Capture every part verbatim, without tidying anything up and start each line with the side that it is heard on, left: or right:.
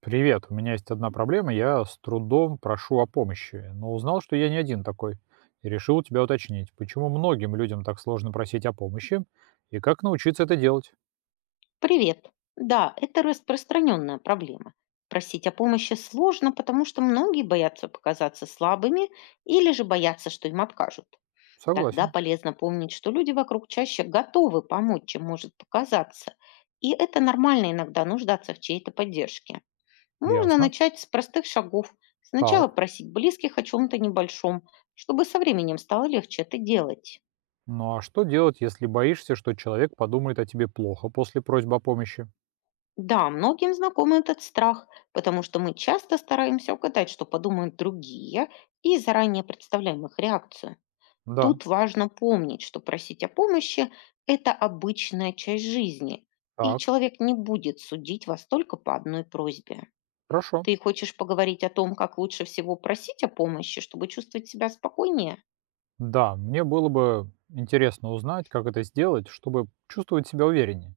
right: Привет, у меня есть одна проблема. Я с трудом прошу о помощи, но узнал, что я не один такой, и решил у тебя уточнить, почему многим людям так сложно просить о помощи и как научиться это делать.
left: Привет. Да, это распространенная проблема. Просить о помощи сложно, потому что многие боятся показаться слабыми или же боятся, что им откажут. Тогда
right: Согласен.
left: полезно помнить, что люди вокруг чаще готовы помочь, чем может показаться. И это нормально иногда нуждаться в чьей-то поддержке. Можно
right: Ясно.
left: начать с простых шагов.
right: Так.
left: Сначала просить близких о чем-то небольшом, чтобы со временем стало легче это делать.
right: Ну а что делать, если боишься, что человек подумает о тебе плохо после просьбы о помощи?
left: Да, многим знаком этот страх, потому что мы часто стараемся угадать, что подумают другие, и заранее представляем их реакцию.
right: Да.
left: Тут важно помнить, что просить о помощи– это обычная часть жизни, и
right: Так.
left: человек не будет судить вас только по одной просьбе.
right: Хорошо.
left: Ты хочешь поговорить о том, как лучше всего просить о помощи, чтобы чувствовать себя спокойнее?
right: Да, мне было бы интересно узнать, как это сделать, чтобы чувствовать себя увереннее.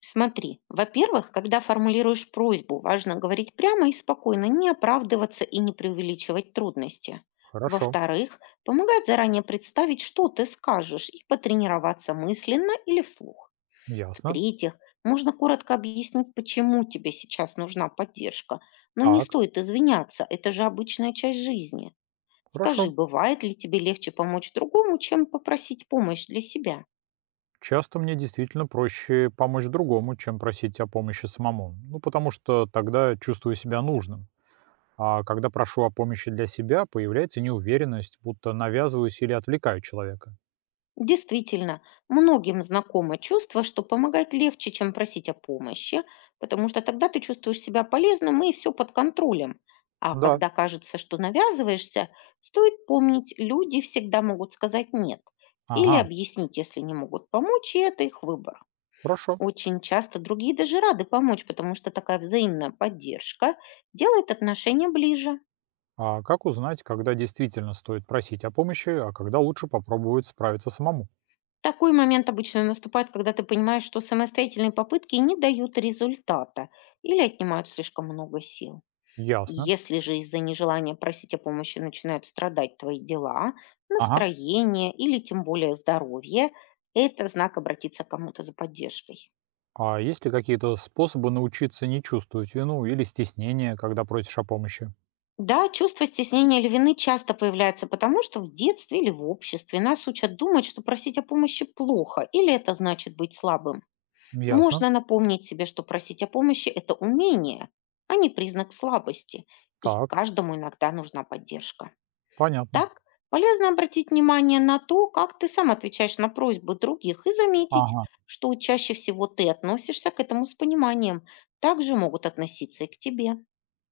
left: Смотри, во-первых, когда формулируешь просьбу, важно говорить прямо и спокойно, не оправдываться и не преувеличивать трудности.
right: Хорошо.
left: Во-вторых, помогает заранее представить, что ты скажешь, и потренироваться мысленно или вслух.
right: Ясно.
left: В-третьих, можно коротко объяснить, почему тебе сейчас нужна поддержка, но не
right: Так.
left: стоит извиняться, это же обычная часть жизни. Скажи,
right: Хорошо.
left: бывает ли тебе легче помочь другому, чем попросить помощь для себя?
right: Часто мне действительно проще помочь другому, чем просить о помощи самому. Ну, потому что тогда чувствую себя нужным. А когда прошу о помощи для себя, появляется неуверенность, будто навязываюсь или отвлекаю человека.
left: Действительно, многим знакомо чувство, что помогать легче, чем просить о помощи, потому что тогда ты чувствуешь себя полезным и все под контролем. А
right: Да,
left: когда кажется, что навязываешься, стоит помнить, люди всегда могут сказать «нет» или
right: ага,
left: объяснить, если не могут помочь, и это их выбор.
right: хорошо.
left: Очень часто другие даже рады помочь, потому что такая взаимная поддержка делает отношения ближе.
right: А как узнать, когда действительно стоит просить о помощи, а когда лучше попробовать справиться самому?
left: Такой момент обычно наступает, когда ты понимаешь, что самостоятельные попытки не дают результата или отнимают слишком много сил.
right: Ясно.
left: Если же из-за нежелания просить о помощи начинают страдать твои дела,
right: Ага.
left: настроение или тем более здоровье, это знак обратиться к кому-то за поддержкой.
right: А есть ли какие-то способы научиться не чувствовать вину или стеснение, когда просишь о помощи?
left: Да, чувство стеснения или вины часто появляется потому, что в детстве или в обществе нас учат думать, что просить о помощи плохо или это значит быть слабым.
right: Ясно.
left: Можно напомнить себе, что просить о помощи– это умение, а не признак слабости, и
right: Так,
left: каждому иногда нужна поддержка.
right: понятно.
left: Так, полезно обратить внимание на то, как ты сам отвечаешь на просьбы других, и заметить,
right: Ага.
left: что чаще всего ты относишься к этому с пониманием. Также могут относиться и к тебе.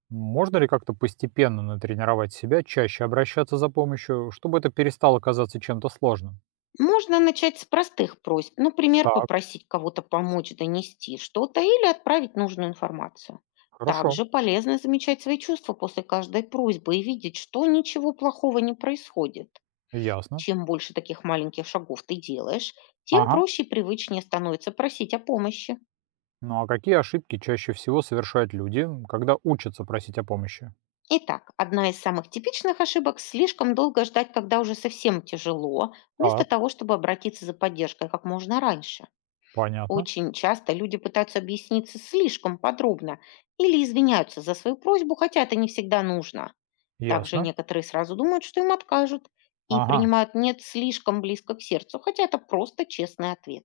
right: Можно ли как-то постепенно натренировать себя чаще обращаться за помощью, чтобы это перестало казаться чем-то сложным?
left: Можно начать с простых просьб, например,
right: Так,
left: попросить кого-то помочь донести что-то или отправить нужную информацию.
right: хорошо,
left: Также полезно замечать свои чувства после каждой просьбы и видеть, что ничего плохого не происходит.
right: ясно.
left: Чем больше таких маленьких шагов ты делаешь, тем
right: Ага.
left: проще и привычнее становится просить о помощи.
right: Ну а какие ошибки чаще всего совершают люди, когда учатся просить о помощи?
left: Итак, одна из самых типичных ошибок– слишком долго ждать, когда уже совсем тяжело, вместо
right: Так,
left: того, чтобы обратиться за поддержкой как можно раньше.
right: понятно,
left: Очень часто люди пытаются объясниться слишком подробно или извиняются за свою просьбу, хотя это не всегда нужно. Также
right: ясно.
left: некоторые сразу думают, что им откажут и
right: Ага.
left: принимают «нет» слишком близко к сердцу, хотя это просто честный ответ.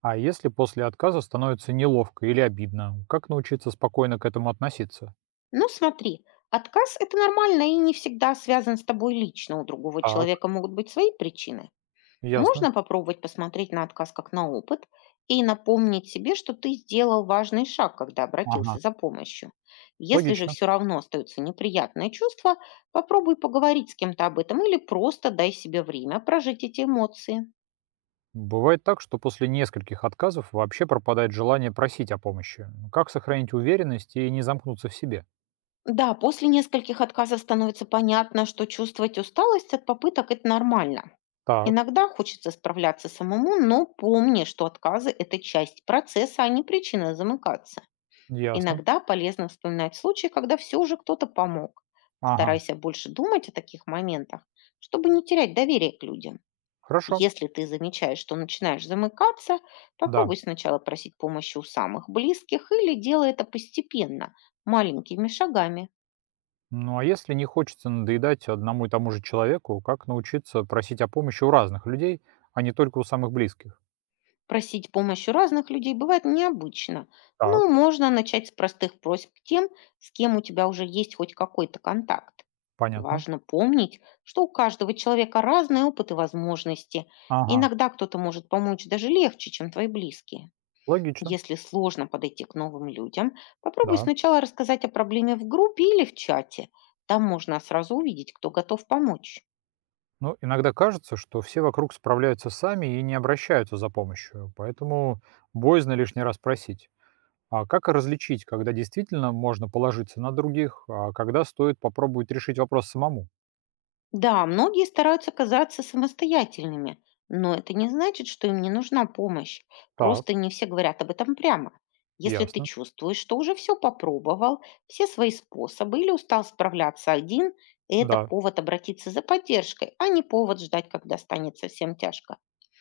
right: А если после отказа становится неловко или обидно, как научиться спокойно к этому относиться?
left: Но смотри, отказ– это нормально и не всегда связан с тобой лично. У другого
right: Так,
left: человека могут быть свои причины.
right: ясно.
left: Можно попробовать посмотреть на отказ как на опыт и напомнить себе, что ты сделал важный шаг, когда
right: Ага,
left: обратился за помощью. Если же
right: логично.
left: все равно остаются неприятные чувства, попробуй поговорить с кем-то об этом или просто дай себе время прожить эти эмоции.
right: Бывает так, что после нескольких отказов вообще пропадает желание просить о помощи. Ну, как сохранить уверенность и не замкнуться в себе?
left: Да, после нескольких отказов становится понятно, что чувствовать усталость от попыток– это нормально.
right: Так,
left: Иногда хочется справляться самому, но помни, что отказы– это часть процесса, а не причина замыкаться.
right: ясно.
left: Иногда полезно вспоминать случаи, когда все же кто-то помог.
right: Ага,
left: Старайся больше думать о таких моментах, чтобы не терять доверие к людям.
right: хорошо,
left: Если ты замечаешь, что начинаешь замыкаться,
right: да.
left: попробуй сначала просить помощи у самых близких или делай это постепенно, маленькими шагами.
right: Ну а если не хочется надоедать одному и тому же человеку, как научиться просить о помощи у разных людей, а не только у самых близких?
left: Просить помощь у разных людей бывает необычно,
right: Так,
left: но можно начать с простых просьб к тем, с кем у тебя уже есть хоть какой-то контакт.
right: понятно.
left: Важно помнить, что у каждого человека разные опыты и возможности.
right: Ага,
left: Иногда кто-то может помочь даже легче, чем твои близкие.
right: логично,
left: Если сложно подойти к новым людям, попробуй
right: да.
left: сначала рассказать о проблеме в группе или в чате. Там можно сразу увидеть, кто готов помочь.
right: Ну, иногда кажется, что все вокруг справляются сами и не обращаются за помощью, поэтому боязно лишний раз просить. А как различить, когда действительно можно положиться на других, а когда стоит попробовать решить вопрос самому?
left: Да, многие стараются казаться самостоятельными, но это не значит, что им не нужна помощь. Просто
right: Так,
left: не все говорят об этом прямо. Если ты
right: ясно.
left: чувствуешь, что уже все попробовал, все свои способы или устал справляться один, это
right: Да,
left: повод обратиться за поддержкой, а не повод ждать, когда станет совсем тяжко.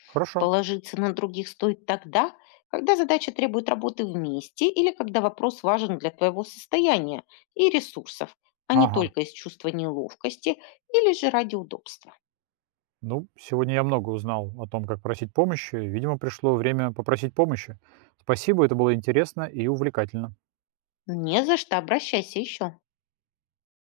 right: хорошо.
left: Положиться на других стоит тогда, когда задача требует работы вместе или когда вопрос важен для твоего состояния и ресурсов, а не
right: Ага.
left: только из чувства неловкости или же ради удобства.
right: Ну, сегодня я много узнал о том, как просить помощи. Видимо, пришло время попросить помощи. Спасибо, это было интересно и увлекательно.
left: Не за что, обращайся еще.